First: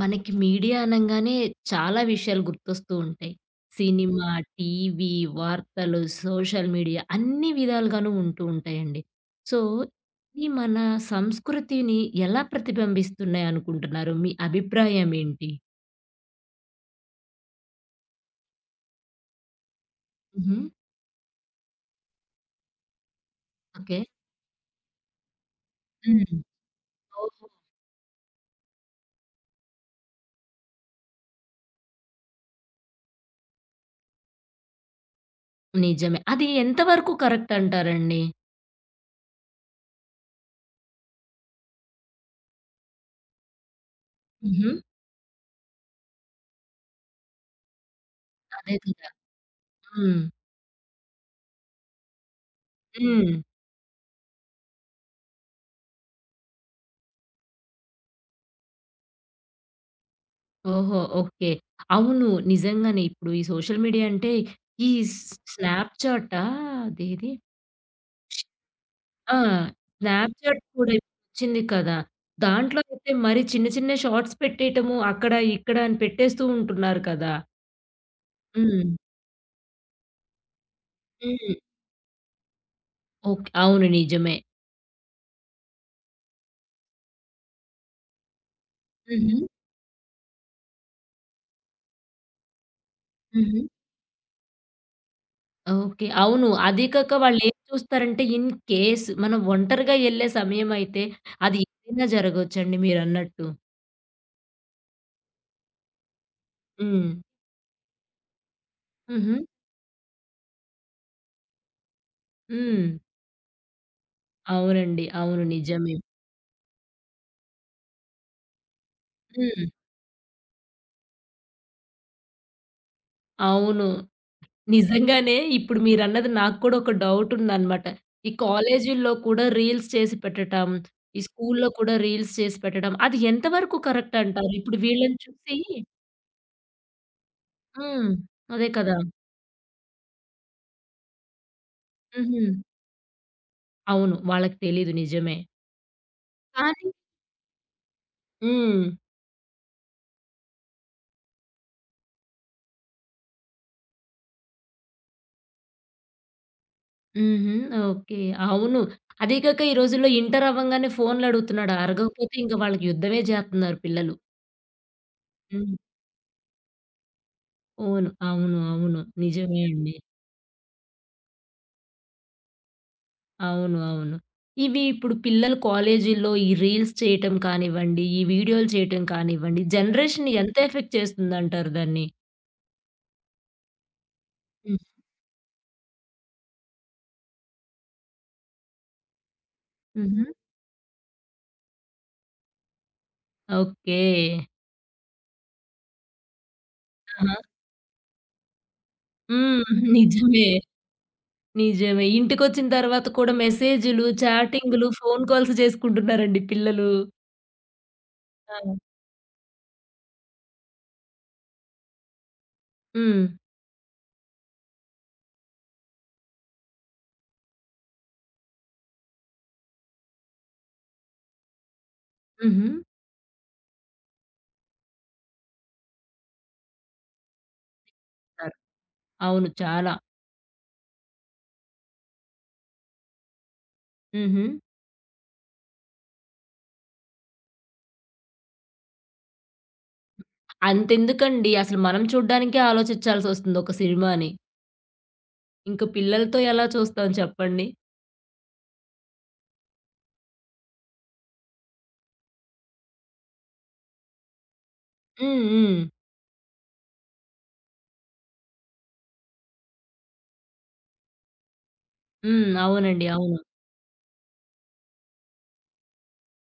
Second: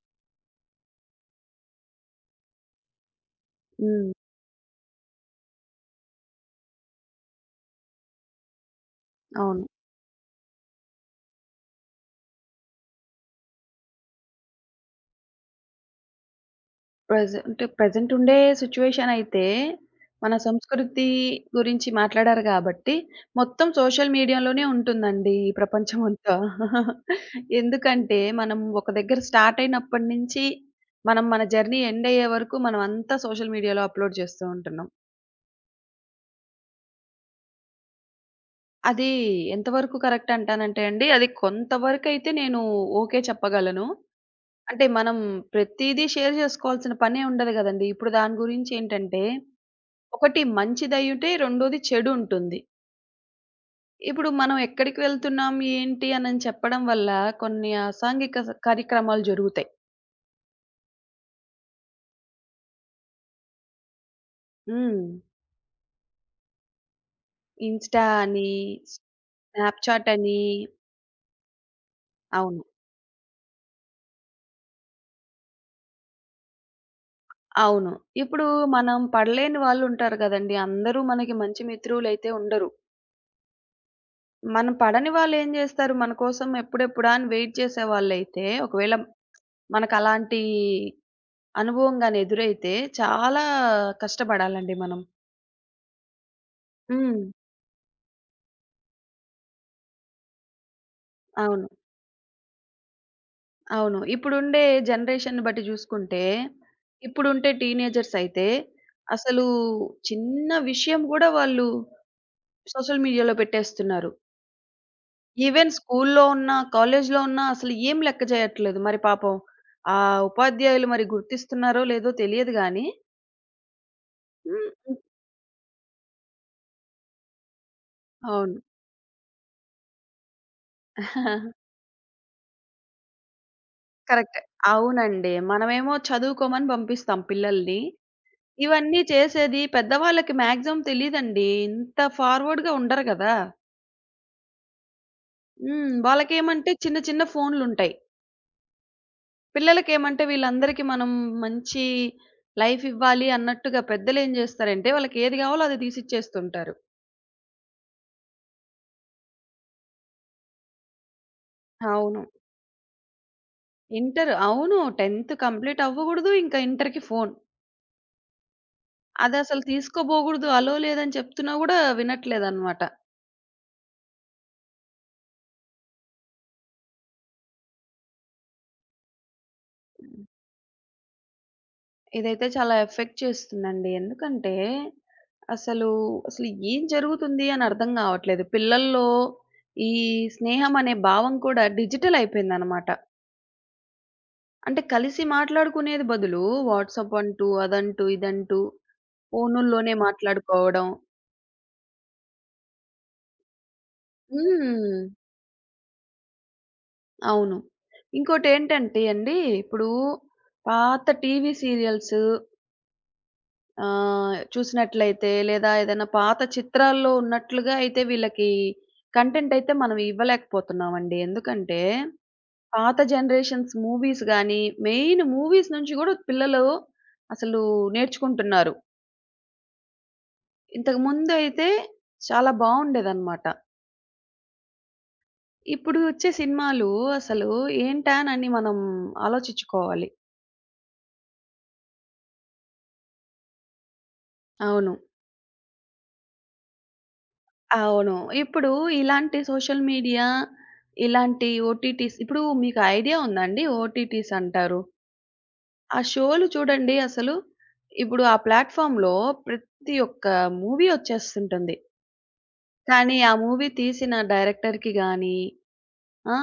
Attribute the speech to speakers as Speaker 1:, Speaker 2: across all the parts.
Speaker 1: మనకి మీడియా అనంగానే చాలా విషయాలు గుర్తొస్తూ ఉంటాయి.
Speaker 2: హ్మ్.
Speaker 1: సినిమా, టీవీ, వార్తలు, సోషల్ మీడియా అన్ని విధాలుగాను ఉంటూ ఉంటాయండి. సో,
Speaker 2: అవును.
Speaker 1: ఈ మన సంస్కృతిని ఎలా ప్రతిబింబిస్తున్నాయి అనుకుంటున్నారు? మీ అభిప్రాయం ఏంటి?
Speaker 2: ప్రెజెంట్ ఉండే సిట్యుయేషన్ అయితే, మన
Speaker 1: హుహు.
Speaker 2: సంస్కృతి గురించి మాట్లాడారు గాబట్టి, మొత్తం
Speaker 1: ఓకే.
Speaker 2: సోషల్ మీడియాలోనే ఉంటుందండి ఈ
Speaker 1: హ్మ్.
Speaker 2: ప్రపంచమంతా.
Speaker 1: ఓహో!
Speaker 2: ఎందుకంటే, మనం ఒక దగ్గర స్టార్ట్ అయినప్పటి నుంచి, మనం మన జర్నీ ఎండ్ అయ్యే వరకు మనం అంతా సోషల్ మీడియాలో అప్‌లోడ్ చేస్తూ ఉంటున్నాం.
Speaker 1: నిజమే. అది ఎంత వరకు కరెక్ట్ అంటారండి?
Speaker 2: అది ఎంతవరకు కరెక్ట్ అంటానంటే అండి, అది కొంతవరకైతే నేను ఓకే చెప్పగలను.
Speaker 1: హుహు.
Speaker 2: అంటే, మనం ప్రతీదీ షేర్ జేసుకోవాల్సిన పనే ఉండదు గదండీ! ఇప్పుడు దాని గురించి
Speaker 1: అదే కదా!
Speaker 2: ఏంటంటే
Speaker 1: హ్మ్.
Speaker 2: ఒకటి మంచిదయ్యుంటే, రెండోది చెడుంటుంది.
Speaker 1: హ్మ్.
Speaker 2: ఇప్పుడు మనం ఎక్కడికి వెళ్తున్నాం, ఏంటి అనని చెప్పడం వల్ల కొన్ని అసాంఘిక కార్యక్రమాలు జరుగుతాయి.
Speaker 1: ఓహో! ఓకే. అవును. నిజంగానే ఇప్పుడు ఈ సోషల్ మీడియా అంటే ఈ
Speaker 2: హ్మ్.
Speaker 1: స్ స్నాప్‌చాటా అదేది?
Speaker 2: ఇన్‌స్టా అని,
Speaker 1: ఆ!
Speaker 2: స్నాప్‌చాట్ అని
Speaker 1: స్నాప్‌చాట్ కూడా ఇప్పుడొచ్చింది కదా!
Speaker 2: అవును.
Speaker 1: దాంట్లో అయితే మరి చిన్న చిన్న షార్ట్స్ పెట్టేయటము అక్కడ, ఇక్కడ అని పెట్టేస్తూ ఉంటున్నారు కదా!
Speaker 2: అవును. ఇప్పుడు
Speaker 1: హ్మ్.
Speaker 2: మనం పడలేని వాళ్ళుంటారు గదండీ! అందరూ మనకి
Speaker 1: హ్మ్.
Speaker 2: మంచి మిత్రులైతే ఉండరు.
Speaker 1: ఓకే. అవును. నిజమే.
Speaker 2: మనం పడని వాళ్ళేం జేస్తారు, మన కోసం ఎప్పుడెప్పుడా అని వెయిట్ చేసేవాళ్ళైతే, ఒకవేళ
Speaker 1: హుహు.
Speaker 2: మనకలాంటి అనుభవం గాని ఎదురైతే చాలా
Speaker 1: హుహు.
Speaker 2: కష్టపడాలండి మనం.
Speaker 1: ఓకే. అవును. అదీ కాక
Speaker 2: హ్మ్.
Speaker 1: వాళ్ళేం చూస్తారంటే ఇన్ కేస్ మనం ఒంటరిగా ఎళ్ళే సమయమయితే అది
Speaker 2: అవును.
Speaker 1: ఏదైనా జరగొచ్చండి మీరన్నట్టు.
Speaker 2: అవును. ఇప్పుడుండే జనరేషన్‌ని బట్టి జూసుకుంటే,
Speaker 1: హ్మ్.
Speaker 2: ఇప్పుడుండే టీనేజర్స్ అయితే,
Speaker 1: హుహు.
Speaker 2: అసలు చిన్న విషయం గూడా వాళ్ళు
Speaker 1: హ్మ్.
Speaker 2: సోషల్ మీడియాలో పెట్టేస్తున్నారు.
Speaker 1: అవునండి. అవును.
Speaker 2: ఈవెన్
Speaker 1: నిజమే.
Speaker 2: స్కూల్లో ఉన్నా, కాలేజీలో ఉన్నా అసలు ఏం లెక్క చేయట్లేదు. మరి పాపం
Speaker 1: హ్మ్.
Speaker 2: ఆ ఉపాధ్యాయులు మరి గుర్తిస్తున్నారో లేదో తెలియదు గానీ
Speaker 1: అవును.
Speaker 2: హ్మ్. హ్మ్.
Speaker 1: నిజంగానే ఇప్పుడు మీరన్నది నాకు కూడా ఒక డౌట్ ఉందన్నమాట. ఈ
Speaker 2: అవును.
Speaker 1: కాలేజీల్లో కూడా రీల్స్ చేసి పెట్టటం, ఈ స్కూల్లో కూడా రీల్స్ చేసి పెట్టడం అది ఎంతవరకు కరెక్ట్
Speaker 2: కరెక్టే.
Speaker 1: అంటారు? ఇప్పుడు వీళ్ళని
Speaker 2: అవునండి.
Speaker 1: చూసి
Speaker 2: మనమేమో చదువుకోమని పంపిస్తాం పిల్లల్ని.
Speaker 1: హ్మ్. అదే కదా!
Speaker 2: ఇవన్నీ చేసేది పెద్దవాళ్ళకి మాక్సిమం తెలీదండి. ఇంత
Speaker 1: హుహు.
Speaker 2: ఫార్వర్డ్‌గా ఉండరు గదా!
Speaker 1: అవును. వాళ్ళకి తెలీదు నిజమే.
Speaker 2: హ్మ్. వాళ్ళకేమంటే
Speaker 1: కానీ
Speaker 2: చిన్న చిన్న ఫోన్‌లుంటాయి.
Speaker 1: హ్మ్.
Speaker 2: పిల్లలకేమంటే వీళ్ళందరికీ మనం మంచి లైఫ్ ఇవ్వాలి అన్నట్టుగా పెద్దలేం జేస్తారంటే వాళ్ళకి ఏది గావాలో అది తీసిచ్చేస్తుంటారు.
Speaker 1: హుహు. ఓకే. అవును. అదీ కాక ఈ రోజుల్లో ఇంటర్ అవ్వంగానే ఫోన్‌లు అడుగుతున్నాడు.
Speaker 2: అవును.
Speaker 1: అడగకపోతే ఇంక వాళ్ళకి యుద్ధమే జేత్తన్నారు పిల్లలు.
Speaker 2: ఇంటర్ అవును. 10థ్
Speaker 1: హ్మ్.
Speaker 2: కంప్లీట్ అవ్వగూడదు. ఇంకా ఇంటర్‌కి ఫోన్.
Speaker 1: ఓను. అవును. అవును. నిజమే
Speaker 2: అదసలు
Speaker 1: అండి.
Speaker 2: తీసుకోబోగూడదు. అలో లేదని చెప్తున్నా గూడా వినట్లేదనమాట.
Speaker 1: అవును. అవును. ఇవి ఇప్పుడు పిల్లలు కాలేజీల్లో ఈ రీల్స్ చేయటం కానివ్వండి, ఈ వీడియోలు చేయటం కానివ్వండి, జనరేషన్‌ని ఎంత ఎఫెక్ట్ చేస్తుందంటారు దాన్ని?
Speaker 2: ఇదైతే చాలా ఎఫెక్ట్ చేస్తుందండి. ఎందుకంటే
Speaker 1: హ్మ్.
Speaker 2: అసలు, అసలు ఏం జరుగుతుంది అని అర్థం గావట్లేదు. పిల్లల్లో ఈ
Speaker 1: హుహు.
Speaker 2: స్నేహం అనే భావం కూడా డిజిటల్ అయిపోయిందనమాట.
Speaker 1: ఓకే.
Speaker 2: అంటే కలిసి మాట్లాడుకునేది బదులు వాట్సాప్
Speaker 1: ఆహా!
Speaker 2: అంటూ, అదంటూ, ఇదంటూ
Speaker 1: హ్మ్.
Speaker 2: ఫోనుల్లోనే
Speaker 1: నిజమే.
Speaker 2: మాట్లాడుకోవడం.
Speaker 1: నిజమే. ఇంటికొచ్చిన తర్వాత కూడా మెసేజులు, చాటింగులు,
Speaker 2: హ్మ్.
Speaker 1: ఫోను కాల్స్ చేసుకుంటున్నారండి పిల్లలు.
Speaker 2: అవును.
Speaker 1: ఆ!
Speaker 2: ఇంకోటేంటంటే అండి, ఇప్పుడు పాత టీవీ సీరియల్స్
Speaker 1: హ్మ్.
Speaker 2: చూసినట్లయితే లేదా ఏదైనా పాత చిత్రాల్లో ఉన్నట్లుగా అయితే వీళ్ళకి కంటెంట్ అయితే మనం ఇవ్వలేకపోతున్నామండి. ఎందుకంటే
Speaker 1: హుహు.
Speaker 2: పాత జనరేషన్స్ మూవీస్ గాని, మెయిన్ మూవీస్ నుంచి గూడా పిల్లలు అసలు
Speaker 1: తారు.
Speaker 2: నేర్చుకుంటున్నారు.
Speaker 1: అవును. చాలా.
Speaker 2: ఇంతకుముందయితే చాలా బావుండేదనమాట.
Speaker 1: హుహు.
Speaker 2: ఇప్పుడు వచ్చే సినిమాలు అసలు ఏంటా అని మనం ఆలోచిచ్చుకోవాలి.
Speaker 1: అంతెందుకండి అసలు మనం చూడ్డానికే ఆలోచించాల్సొస్తుంది ఒక సినిమాని.
Speaker 2: అవును.
Speaker 1: ఇంక పిల్లలతో ఎలా చూస్తాం చెప్పండి?
Speaker 2: అవును. ఇప్పుడు ఇలాంటి సోషల్ మీడియా, ఇలాంటి ఓటీటీస్ ఇప్పుడు మీకు ఐడియా ఉందా అండి? ఓటీటీస్ అంటారు.
Speaker 1: హ్మ్. హ్మ్.
Speaker 2: ఆ షోలు చూడండి అసలు ఇప్పుడు ఆ ప్లాట్‌ఫామ్‌లో ప్రతి ఒక్క మూవీ వచ్చేస్తుంటుంది.
Speaker 1: హ్మ్. అవునండి.
Speaker 2: కానీ ఆ
Speaker 1: అవును.
Speaker 2: మూవీ తీసిన డైరెక్టర్‌కి గానీ, ఆ!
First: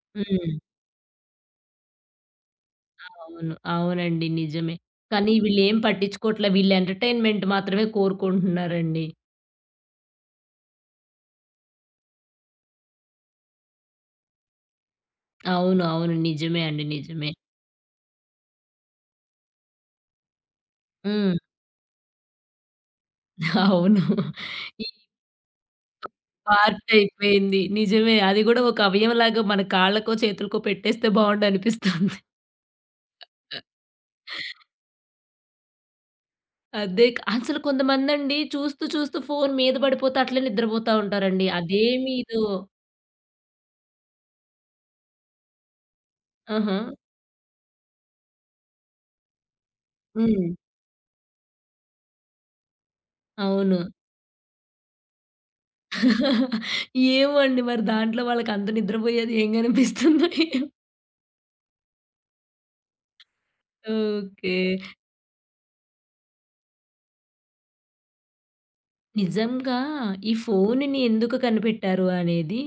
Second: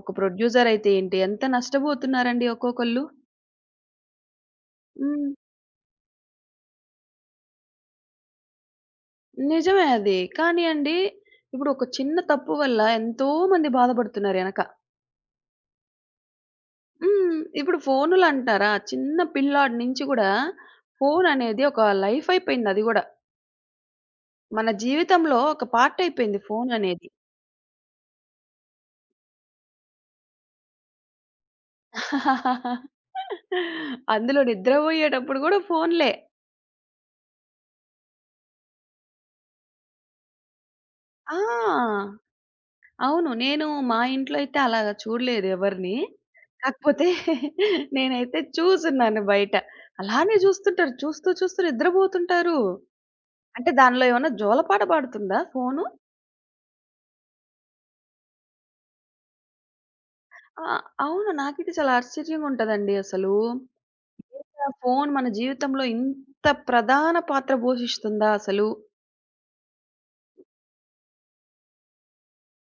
Speaker 2: ఒక
Speaker 1: హ్మ్.
Speaker 2: ప్రొడ్యూసర్ అయితే ఏంటి ఎంత నష్టపోతున్నారండి ఒక్కొక్కళ్ళు.
Speaker 1: అవును. అవునండి. నిజమే.
Speaker 2: హ్మ్.
Speaker 1: కానీ వీళ్ళేం పట్టించుకోవట్లే. వీళ్ళు ఎంటర్‌టైన్‌మెంట్ మాత్రమే కోరుకుంటున్నారండి.
Speaker 2: నిజమే అది. కానీ అండి, ఇప్పుడు ఒక చిన్న తప్పు వల్ల ఎంతో మంది బాధపడుతున్నారు ఎనక.
Speaker 1: అవును. అవును. నిజమే అండి. నిజమే.
Speaker 2: హ్మ్. ఇప్పుడు ఫోనులంటారా, చిన్న పిల్లాడి నుంచి గూడా
Speaker 1: హ్మ్.
Speaker 2: ఫోననేది ఒక లైఫ్ అయిపోయింది అది గూడా.
Speaker 1: అవును.
Speaker 2: మన
Speaker 1: ఈ
Speaker 2: జీవితంలో ఒక పార్ట్ అయిపోయింది
Speaker 1: పార్ట్
Speaker 2: ఫోననేది.
Speaker 1: అయిపోయింది. నిజమే. అది గూడా ఒక అవయవంలాగా మన కాళ్ళకో, చేతులకో పెట్టేస్తే బావుండనిపిస్తుంది. అ
Speaker 2: అందులో నిద్రబోయేటప్పుడు గూడా ఫోనులే.
Speaker 1: అదే క అసలు కొంతమందండి చూస్తూ చూస్తూ ఫోను మీద పడిపోతే అట్లే నిద్రపోతా
Speaker 2: ఆ!
Speaker 1: ఉంటారండి. అదేమి ఇదో
Speaker 2: అవును. నేను మా ఇంట్లో అయితే అలాగా చూడలేదు ఎవరిని.
Speaker 1: ఆహా!
Speaker 2: కాకపోతే నేనైతే చూసున్నాను బయట. అలానే
Speaker 1: హ్మ్.
Speaker 2: చూస్తుంటారు. చూస్తూ, చూస్తూ నిద్రపోతుంటారు. అంటే
Speaker 1: అవును.
Speaker 2: దానిలో ఏమన్నా జోలపాట పాడుతుందా ఫోను?
Speaker 1: ఏమో అండి మరి దాంట్లో వాళ్ళకంత నిద్రపోయేది ఏం కనిపిస్తుందో ఏమో.
Speaker 2: ఆ! అవును. నాకైతే చాలా ఆశ్చర్యంగుంటదండి అసలు.
Speaker 1: ఓకే.
Speaker 2: ఏంటా ఫోను మన జీవితంలో ఇంత ప్రధాన పాత్ర పోషిస్తుందా అసలు?
Speaker 1: నిజంగా ఈ ఫోనుని ఎందుకు కనిపెట్టారు అనేది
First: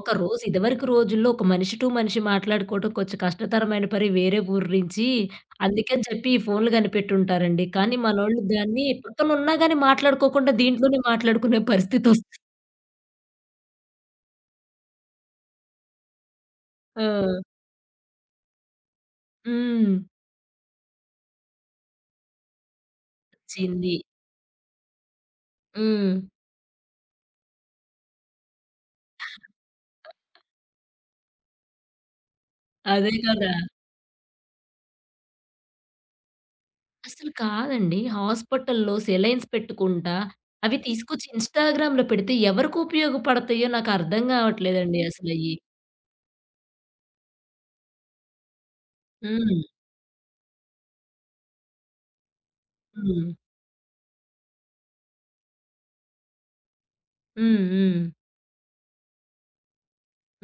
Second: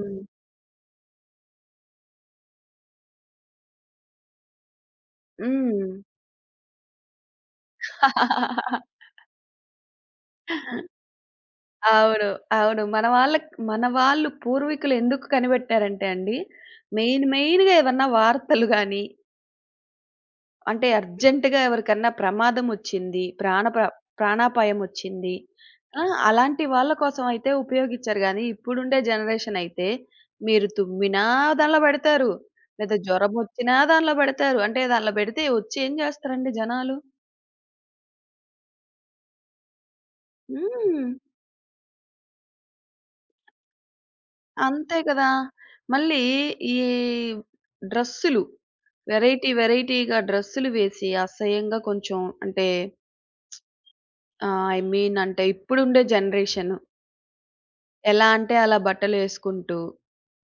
Speaker 1: ఒక రోజు ఇదివరకు రోజుల్లో ఒక మనిషి టు మనిషి మాట్లాడుకోవడం కొంచెం కష్టతరమైన పని వేరే ఊరు నుంచి
Speaker 2: హ్మ్.
Speaker 1: అందుకని చెప్పి ఈ ఫోన్లు కనిపెట్టుంటారండి. కానీ మనోళ్ళు దాన్ని పక్కనున్నా గాని మాట్లాడుకోకుండా దీంట్లోనే మాట్లాడుకునే
Speaker 2: అవును.
Speaker 1: పరిస్థితొస్తుంది.
Speaker 2: అవును. మన వాళ్ళకి మన వాళ్ళు పూర్వీకులు ఎందుకు కనిపెట్టారంటే అండి, మెయిన్
Speaker 1: ఆ!
Speaker 2: మెయిన్‌గా ఏవన్నా వార్తలు గాని,
Speaker 1: హ్మ్.
Speaker 2: అంటే అర్జెంట్‌గా ఎవరికన్నా ప్రమాదమొచ్చింది,
Speaker 1: వచ్చింది.
Speaker 2: ప్రాణాపాయమొచ్చింది. ఆ!
Speaker 1: హ్మ్.
Speaker 2: అలాంటి వాళ్ళ కోసం అయితే ఉపయోగిచ్చారు గానీ, ఇప్పుడుండే జనరేషన్ అయితే మీరు తుమ్మినా దానిలో బెడతారు. లేదా
Speaker 1: అదే కదా!
Speaker 2: జ్వరమొచ్చినా దానిలో బెడతారు. అంటే దానిలో బెడితే వచ్చి ఏం జేస్తారండి జనాలు?
Speaker 1: అసలు కాదండి. హాస్పిటల్‌లో సెలైన్స్ పెట్టుకుంటా, అవి
Speaker 2: హ్మ్.
Speaker 1: తీసుకొచ్చి ఇన్‌స్టాగ్రామ్‌లో పెడితే ఎవరికి ఉపయోగపడతాయో నాకర్థం
Speaker 2: అంతే
Speaker 1: గావట్లేదండి
Speaker 2: కదా!
Speaker 1: అసలయి.
Speaker 2: మళ్ళీ ఈ డ్రెస్సులు వెరైటీ
Speaker 1: హ్మ్.
Speaker 2: వెరైటీగా డ్రెస్సులు వేసి అసహ్యంగా కొంచెం అంటే
Speaker 1: హ్మ్.
Speaker 2: ఐ మీన్ అంటే ఇప్పుడుండే జనరేషన్
Speaker 1: హ్మ్. హ్మ్.
Speaker 2: ఎలా అంటే అలా బట్టలేసుకుంటూ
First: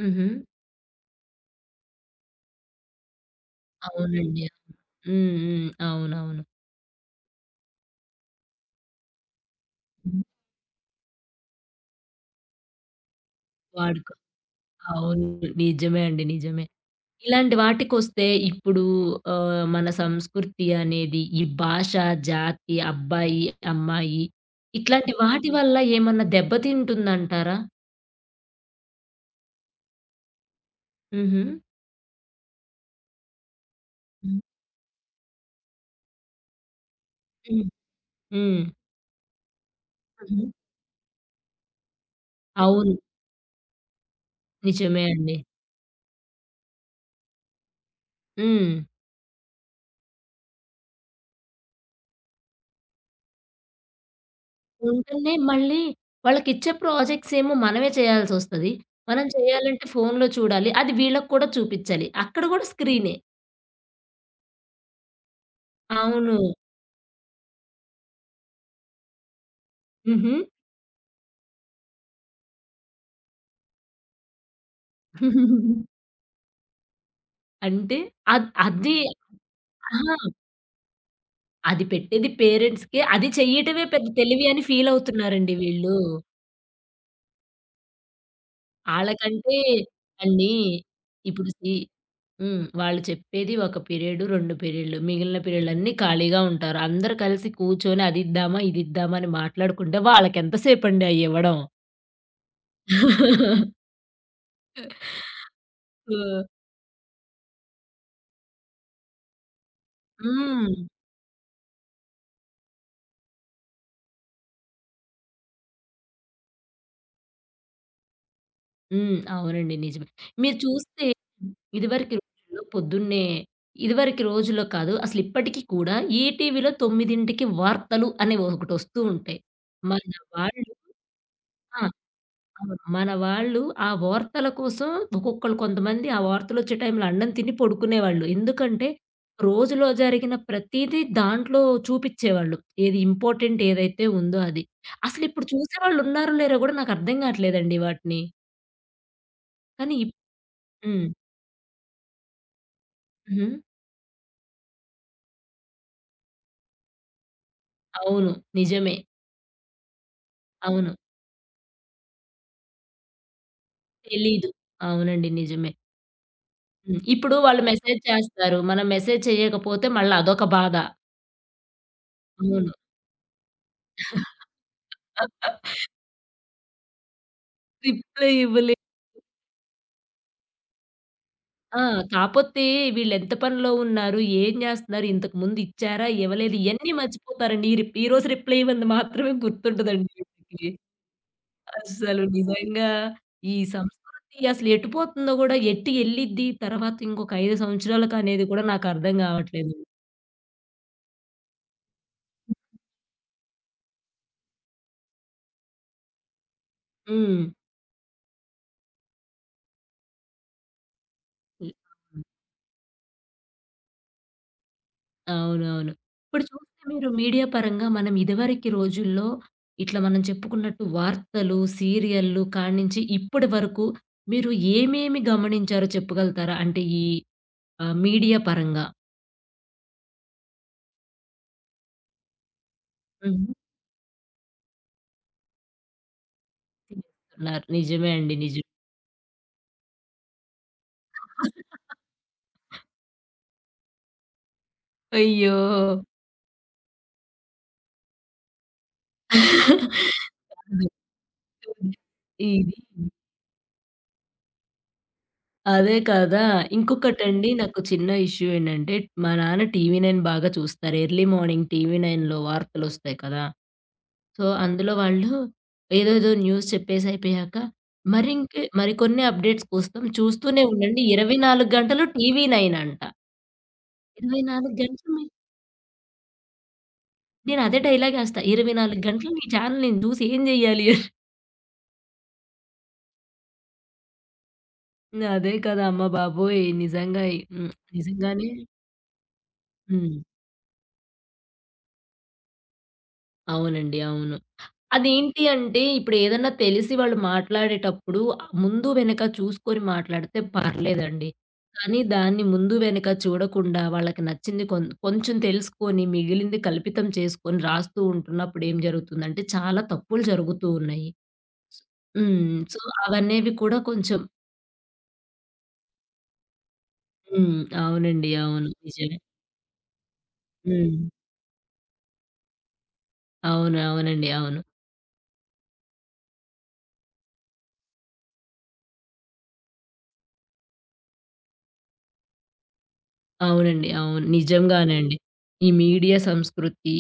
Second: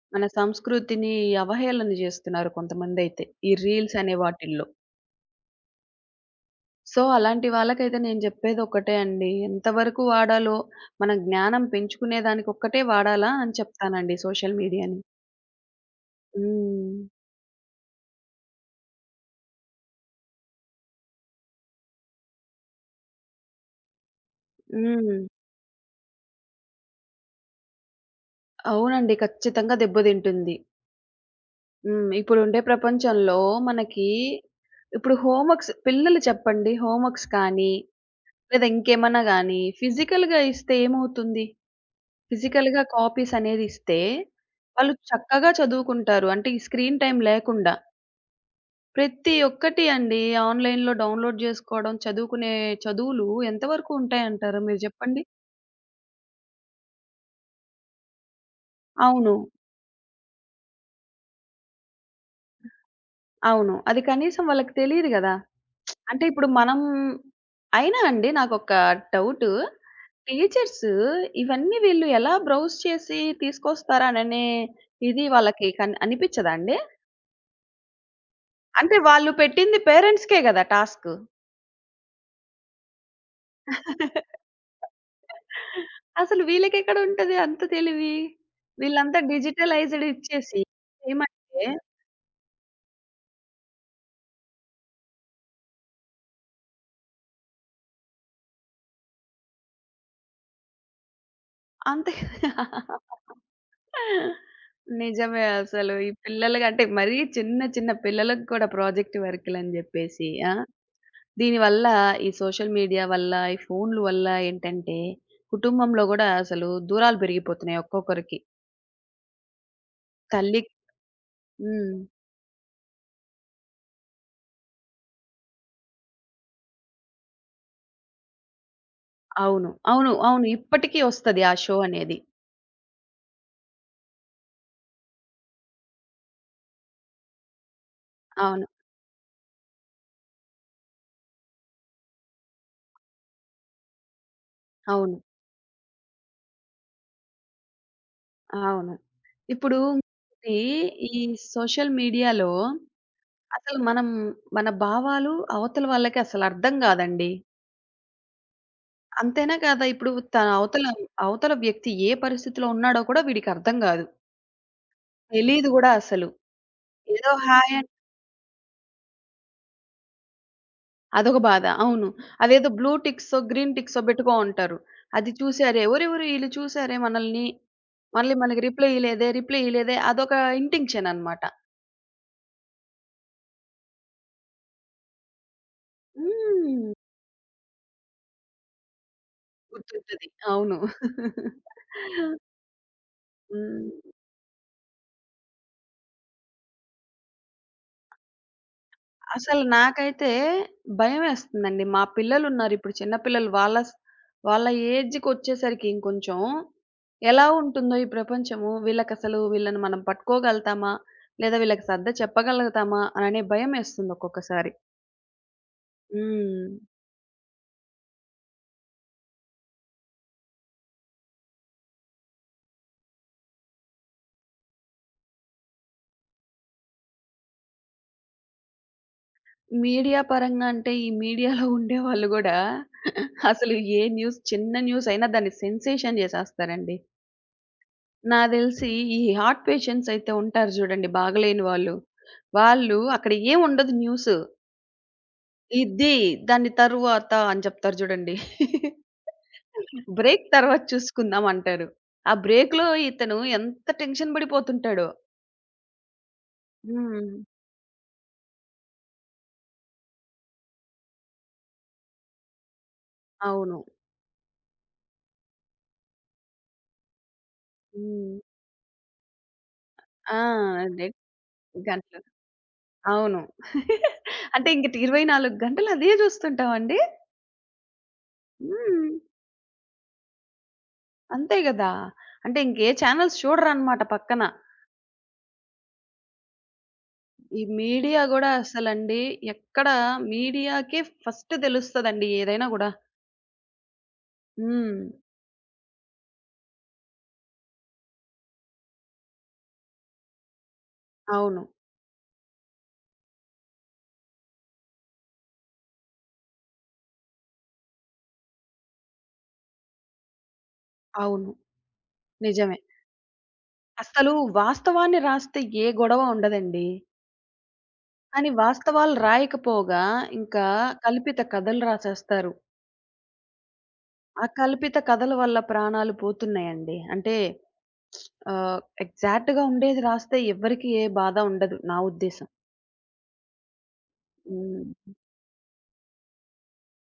Speaker 1: హుహు.
Speaker 2: మన సంస్కృతిని అవహేళన జేస్తున్నారు కొంతమందైతే. ఈ రీల్స్ అనే
Speaker 1: అవునండి.
Speaker 2: వాటిల్లో.
Speaker 1: హ్మ్. హ్మ్. అవునవును.
Speaker 2: సో, అలాంటి వాళ్ళకైతే నేను జెప్పేదొక్కటే అండి. ఎంతవరకు
Speaker 1: హ్మ్.
Speaker 2: వాడాలో మన జ్ఞానం పెంచుకునే దానికొక్కటే వాడాలా అని
Speaker 1: వాడుకో
Speaker 2: చెప్తానండి సోషల్ మీడియాని.
Speaker 1: అవును. నిజమే అండి. నిజమే.
Speaker 2: హ్మ్.
Speaker 1: ఇలాంటి వాటికొస్తే ఇప్పుడు ఆహ్, మన సంస్కృతి అనేది ఈ భాష, జాతి, అబ్బాయి, అమ్మాయి ఇట్లాంటి
Speaker 2: హ్మ్.
Speaker 1: వాటి వల్ల ఏమన్నా దెబ్బతింటుందంటారా?
Speaker 2: అవునండి. ఖచ్చితంగా దెబ్బతింటుంది.
Speaker 1: హుహు.
Speaker 2: హ్మ్. ఇప్పుడుండే ప్రపంచంలో మనకి
Speaker 1: హ్మ్.
Speaker 2: ఇప్పుడు హోంవర్క్స్ పిల్లలు చెప్పండి హోంవర్క్స్ కానీ,
Speaker 1: హ్మ్.
Speaker 2: లేదా ఇంకేమన్నా గానీ, ఫిజికల్‌గా
Speaker 1: హుహు.
Speaker 2: ఇస్తే ఏమవుతుంది? ఫిజికల్‌గా
Speaker 1: అవును.
Speaker 2: కాపీస్ అనేది ఇస్తే, వాళ్ళు
Speaker 1: నిజమే అండి.
Speaker 2: చక్కగా చదువుకుంటారు. అంటే ఈ స్క్రీన్ టైమ్ లేకుండా.
Speaker 1: హ్మ్.
Speaker 2: ప్రతి ఒక్కటి అండి ఆన్‌లైన్‌లో డౌన్‌లోడ్ జేసుకోవడం, చదువుకునే చదువులు ఎంతవరకు ఉంటాయంటారు మీరు జెప్పండి?
Speaker 1: ఉంటేనే మళ్ళీ వాళ్ళకిచ్చే ప్రాజెక్ట్స్ ఏమో మనమే చేయాల్సొస్తది. మనం
Speaker 2: అవును.
Speaker 1: చేయాలంటే ఫోన్‌లో చూడాలి. అది వీళ్ళకి కూడా చూపిచ్చాలి. అక్కడ కూడా స్క్రీనే.
Speaker 2: అవును. అది కనీసం వాళ్ళకి తెలీదు గదా! అంటే
Speaker 1: అవును.
Speaker 2: ఇప్పుడు మనం అయినా అండి నాకొక డౌటు.
Speaker 1: హుహు.
Speaker 2: టీచర్స్ ఇవన్నీ వీళ్ళు ఎలా బ్రౌజ్ చేసి తీసుకొస్తారననే ఇది వాళ్ళకి కన్ అనిపిచ్చదా అండి?
Speaker 1: అంటే అది
Speaker 2: అంటే వాళ్ళు పెట్టింది
Speaker 1: అహా!
Speaker 2: పేరెంట్స్‌కే గదా టాస్క్.
Speaker 1: అది పెట్టేది పేరెంట్స్‌కే. అది చెయ్యటమే పెద్ద తెలివి అని ఫీలవుతున్నారండి వీళ్ళు.
Speaker 2: అసలు వీళ్ళకెక్కడ ఉంటది అంత తెలివి? వీళ్ళంతా
Speaker 1: ఆళ్ళకంటే
Speaker 2: డిజిటలైజ్డ్
Speaker 1: అండి
Speaker 2: ఇచ్చేసి
Speaker 1: ఇప్పుడు
Speaker 2: చేయమంటే
Speaker 1: సి హ్మ్. వాళ్ళు చెప్పేది ఒక పీరియడ్, 2 పీరియడ్‌లు. మిగిలిన పీరియడ్‌లన్నీ ఖాళీగా ఉంటారు. అందరూ కలిసి కూర్చొని అది ఇద్దామా, ఇది ఇద్దామా అని మాట్లాడుకుంటే వాళ్ళకెంత సేపండి అయ్యివ్వడం.
Speaker 2: అంతే నిజమే అసలు. ఈ
Speaker 1: సో
Speaker 2: పిల్లలకి అంటే మరీ చిన్న చిన్న పిల్లలకి కూడా ప్రాజెక్ట్ వర్కులని జెప్పేసి ఆ!
Speaker 1: హ్మ్.
Speaker 2: దీనివల్ల ఈ సోషల్ మీడియా వల్ల, ఈ ఫోన్‌ల వల్ల ఏంటంటే కుటుంబంలో గూడా అసలు దూరాలు పెరిగిపోతున్నాయి ఒక్కొక్కరికి.
Speaker 1: హ్మ్. అవునండి. నిజమే. మీరు
Speaker 2: తల్లి
Speaker 1: చూస్తే
Speaker 2: హ్మ్.
Speaker 1: ఇదివరకి రోజుల్లో పొద్దున్నే ఇదివరకి రోజుల్లో కాదు అసలు ఇప్పటికి కూడా ఈటీవీలో 9కి వార్తలు అనే ఒకటొస్తూ ఉంటాయి.
Speaker 2: అవును.
Speaker 1: మన
Speaker 2: అవును. అవును.
Speaker 1: వాళ్ళు
Speaker 2: ఇప్పటికి ఒస్తది ఆ షో
Speaker 1: ఆ!
Speaker 2: అనేది.
Speaker 1: అవును. మన వాళ్ళు ఆ వార్తల కోసం ఒక్కొక్కళ్ళు కొంతమంది ఆ వార్తలొచ్చే టైంలో అన్నం తిని పడుకునేవాళ్ళు.
Speaker 2: అవును.
Speaker 1: ఎందుకంటే, రోజులో జరిగిన ప్రతీదీ దాంట్లో చూపిచ్చేవాళ్ళు. ఏది ఇంపార్టెంట్ ఏదైతే ఉందో అది.
Speaker 2: అవును.
Speaker 1: అసలిప్పుడు చూసేవాళ్ళున్నారో లేరో గూడా నాకర్థం గాట్లేదండి వాటిని.
Speaker 2: అవును. ఇప్పుడు
Speaker 1: కానీ ఇప్
Speaker 2: ఈ
Speaker 1: హ్మ్.
Speaker 2: ఈ సోషల్ మీడియాలో
Speaker 1: హుహు.
Speaker 2: అసలు మనం మన భావాలు అవతల వాళ్ళకి అసలు అర్థం కాదండి.
Speaker 1: అవును. నిజమే.
Speaker 2: అంతేనా కాదా? ఇప్పుడు తన అవతల
Speaker 1: అవును.
Speaker 2: అవతల వ్యక్తి ఏ పరిస్థితిలో ఉన్నాడో కూడా వీడికి అర్థం కాదు.
Speaker 1: తెలీదు. అవునండి.
Speaker 2: తెలీదు
Speaker 1: నిజమే.
Speaker 2: కూడా అసలు.
Speaker 1: హ్మ్.
Speaker 2: ఏదో
Speaker 1: ఇప్పుడు వాళ్ళు
Speaker 2: హాయ్ అని
Speaker 1: మెసేజ్ చేస్తారు. మనం మెసేజ్ చేయకపోతే మళ్ళా అదొక బాధ.
Speaker 2: అదొక బాధ. అవును. అదేదో
Speaker 1: అవును.
Speaker 2: బ్లూ టిక్సో, గ్రీన్ టిక్సో పెట్టుకో ఉంటారు. అది చూసారే, ఒరేయ్! ఒరేయ్! ఈళ్ళు చూసారే మనల్ని.
Speaker 1: రిప్లై
Speaker 2: మళ్ళీ మనకి
Speaker 1: ఇవ్వలే
Speaker 2: రిప్లై ఇయలేదే, రిప్లై ఇయలేదే అదొక ఇంటింక్షన్ అన్నమాట.
Speaker 1: ఆ! కాపోతే వీళ్ళెంత పనిలో ఉన్నారు? ఏం జేస్తున్నారు? ఇంతకుముందు ఇచ్చారా? ఇవ్వలేదు?
Speaker 2: హ్మ్.
Speaker 1: ఇయన్నీ మర్చిపోతారండి. ఈ రిప్ ఈరోజు రిప్లై ఇవ్వంది మాత్రమే గుర్తుంటదండి
Speaker 2: గుర్తుంటది.
Speaker 1: వీళ్ళకి.
Speaker 2: అవును.
Speaker 1: అస్సలు నిజంగా ఈ
Speaker 2: హ్మ్.
Speaker 1: సంస్కృతి అసలు ఎటుపోతుందో గూడా, ఎటు ఎళ్ళిద్ది తర్వాత ఇంకొక 5 సంవత్సరాలకనేది కూడా నాకర్థం
Speaker 2: అసలు
Speaker 1: గావట్లేదు.
Speaker 2: నాకైతే భయమేస్తుందండి. మా పిల్లలున్నారు ఇప్పుడు చిన్న పిల్లలు. వాళ్ళ ఏజ్‌కొచ్చేసరికి ఇంకొంచెం
Speaker 1: హ్మ్.
Speaker 2: ఎలా ఉంటుందో ఈ ప్రపంచము, వీళ్ళకసలు వీళ్ళని మనం పట్టుకోగలుగుతామా? లేదా వీళ్ళకి సర్ద
Speaker 1: హ్మ్.
Speaker 2: చెప్పగలుగుతామా? అననే భయమేస్తుంది ఒక్కొక్కసారి.
Speaker 1: అవునవును. ఇప్పుడు
Speaker 2: హ్మ్.
Speaker 1: చూస్తే మీరు మీడియా పరంగా మనం ఇదివరకి రోజుల్లో ఇట్లా మనం చెప్పుకున్నట్టు వార్తలు, సీరియల్లు కాడ్నించి ఇప్పటి వరకు మీరు ఏమేమి గమనించారో చెప్పగలుగుతారా? అంటే ఈ ఆహ్, మీడియా పరంగా?
Speaker 2: మీడియా పరంగా అంటే ఈ మీడియాలో ఉండేవాళ్ళు గూడా
Speaker 1: హ్మ్.
Speaker 2: అసలు ఏ న్యూస్ చిన్న న్యూసయినా దాన్ని సెన్సేషన్ జేసేస్తారండి.
Speaker 1: తినేస్తున్నారు. నిజమే అండి.
Speaker 2: నాకు
Speaker 1: నిజం.
Speaker 2: తెలిసి ఈ హార్ట్ పేషెంట్స్ అయితే ఉంటారు చూడండి బాగలేని వాళ్ళు. వాళ్ళు అక్కడ ఏముండదు న్యూసు.
Speaker 1: అయ్యో!
Speaker 2: ఇది దాని తరువాత అని చెప్తారు చూడండి. బ్రేక్ తర్వాత చూసుకుందాం అంటారు. ఆ
Speaker 1: ఇది
Speaker 2: బ్రేక్‌లో ఇతను ఎంత టెన్షన్ పడిపోతుంటాడో.
Speaker 1: అదే కదా!
Speaker 2: హ్మ్.
Speaker 1: ఇంకొకటండి నాకు చిన్న ఇష్యూ ఏంటంటే మా నాన్న టీవీ నైన్ బాగా చూస్తారు. ఎర్లీ మార్నింగ్ టీవీ నైన్‌లో వార్తలొస్తాయి కదా!
Speaker 2: అవును.
Speaker 1: అందులో వాళ్ళు ఏదేదో న్యూస్ చెప్పేసి అయిపోయాక
Speaker 2: హ్మ్.
Speaker 1: మరింకే మరికొన్ని అప్‌డేట్స్ కోసం
Speaker 2: ఆ!
Speaker 1: చూస్తూనే ఉండండి.
Speaker 2: అదే
Speaker 1: 24 గంటలు
Speaker 2: గంటలు.
Speaker 1: టీవీ నైన్ అంట.
Speaker 2: అవును. అంటే
Speaker 1: 24
Speaker 2: ఇంకటి
Speaker 1: గంటలు నే
Speaker 2: 24 గంటలు అదే చూస్తుంటావండి?
Speaker 1: నేనదే డైలాగేస్తా. 24
Speaker 2: హ్మ్.
Speaker 1: గంటలు నీ ఛానల్ నేను చూసి ఏం జేయాలి
Speaker 2: అంతే గదా! అంటే ఇంకే ఛానెల్స్ చూడరనమాట పక్కన.
Speaker 1: అని. అదే కదా! అమ్మ బాబోయ్! నిజంగా.
Speaker 2: ఈ
Speaker 1: హ్మ్.
Speaker 2: మీడియా
Speaker 1: నిజంగానే
Speaker 2: గూడా అసలండి ఎక్కడ
Speaker 1: హ్మ్.
Speaker 2: మీడియాకే ఫస్ట్ తెలుస్తదండి ఏదైనా గూడా.
Speaker 1: అవునండి. అవును.
Speaker 2: హ్మ్.
Speaker 1: అదేంటి అంటే, ఇప్పుడేదన్నా తెలిసి వాళ్ళు మాట్లాడేటప్పుడు ముందు వెనక చూసుకొని మాట్లాడితే పర్లేదండి.
Speaker 2: అవును.
Speaker 1: కానీ దాన్ని ముందు వెనక చూడకుండా వాళ్ళకి నచ్చింది కొంచెం తెలుసుకొని, మిగిలింది కల్పితం చేసుకొని రాస్తూ ఉంటున్నప్పుడు ఏం జరుగుతుందంటే, చాలా తప్పులు జరుగుతూ ఉన్నాయి.
Speaker 2: అవును.
Speaker 1: హ్మ్.
Speaker 2: నిజమే.
Speaker 1: అవనేవి కూడా కొంచెం
Speaker 2: అసలు వాస్తవాన్ని రాస్తే ఏ గొడవ ఉండదండి.
Speaker 1: హ్మ్. అవునండి.
Speaker 2: కానీ
Speaker 1: అవును.
Speaker 2: వాస్తవాలు
Speaker 1: నిజమే.
Speaker 2: రాయకపోగా ఇంకా
Speaker 1: హ్మ్.
Speaker 2: కల్పిత కథలు రాసేస్తారు.
Speaker 1: అవును. అవునండి.
Speaker 2: ఆ
Speaker 1: అవును.
Speaker 2: కల్పిత కథల వల్ల ప్రాణాలు పోతున్నాయండి. అంటే ఎగ్జాక్ట్‌గా ఉండేది రాస్తే ఎవ్వరికీ ఏ బాధ ఉండదు నా ఉద్దేశం.
Speaker 1: అవునండి. అవును.
Speaker 2: హ్మ్.
Speaker 1: నిజంగానే అండి. ఈ మీడియా సంస్కృతి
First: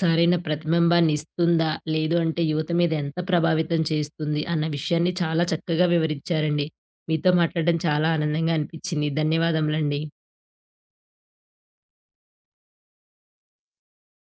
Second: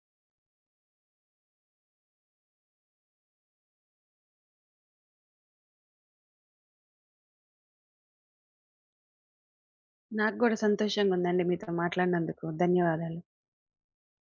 Speaker 1: సరైన ప్రతిబింబాన్ని ఇస్తుందా? లేదు అంటే యువత మీద ఎంత ప్రభావితం చేస్తుంది? అన్న విషయాన్ని చాలా చక్కగా వివరించారండి. మీతో మాట్లాడడం చాలా ఆనందంగా అనిపించింది. ధన్యవాదములండి.
Speaker 2: నాకు గూడా సంతోషంగా ఉందండి మీతో మాట్లాడినందుకు. ధన్యవాదాలు.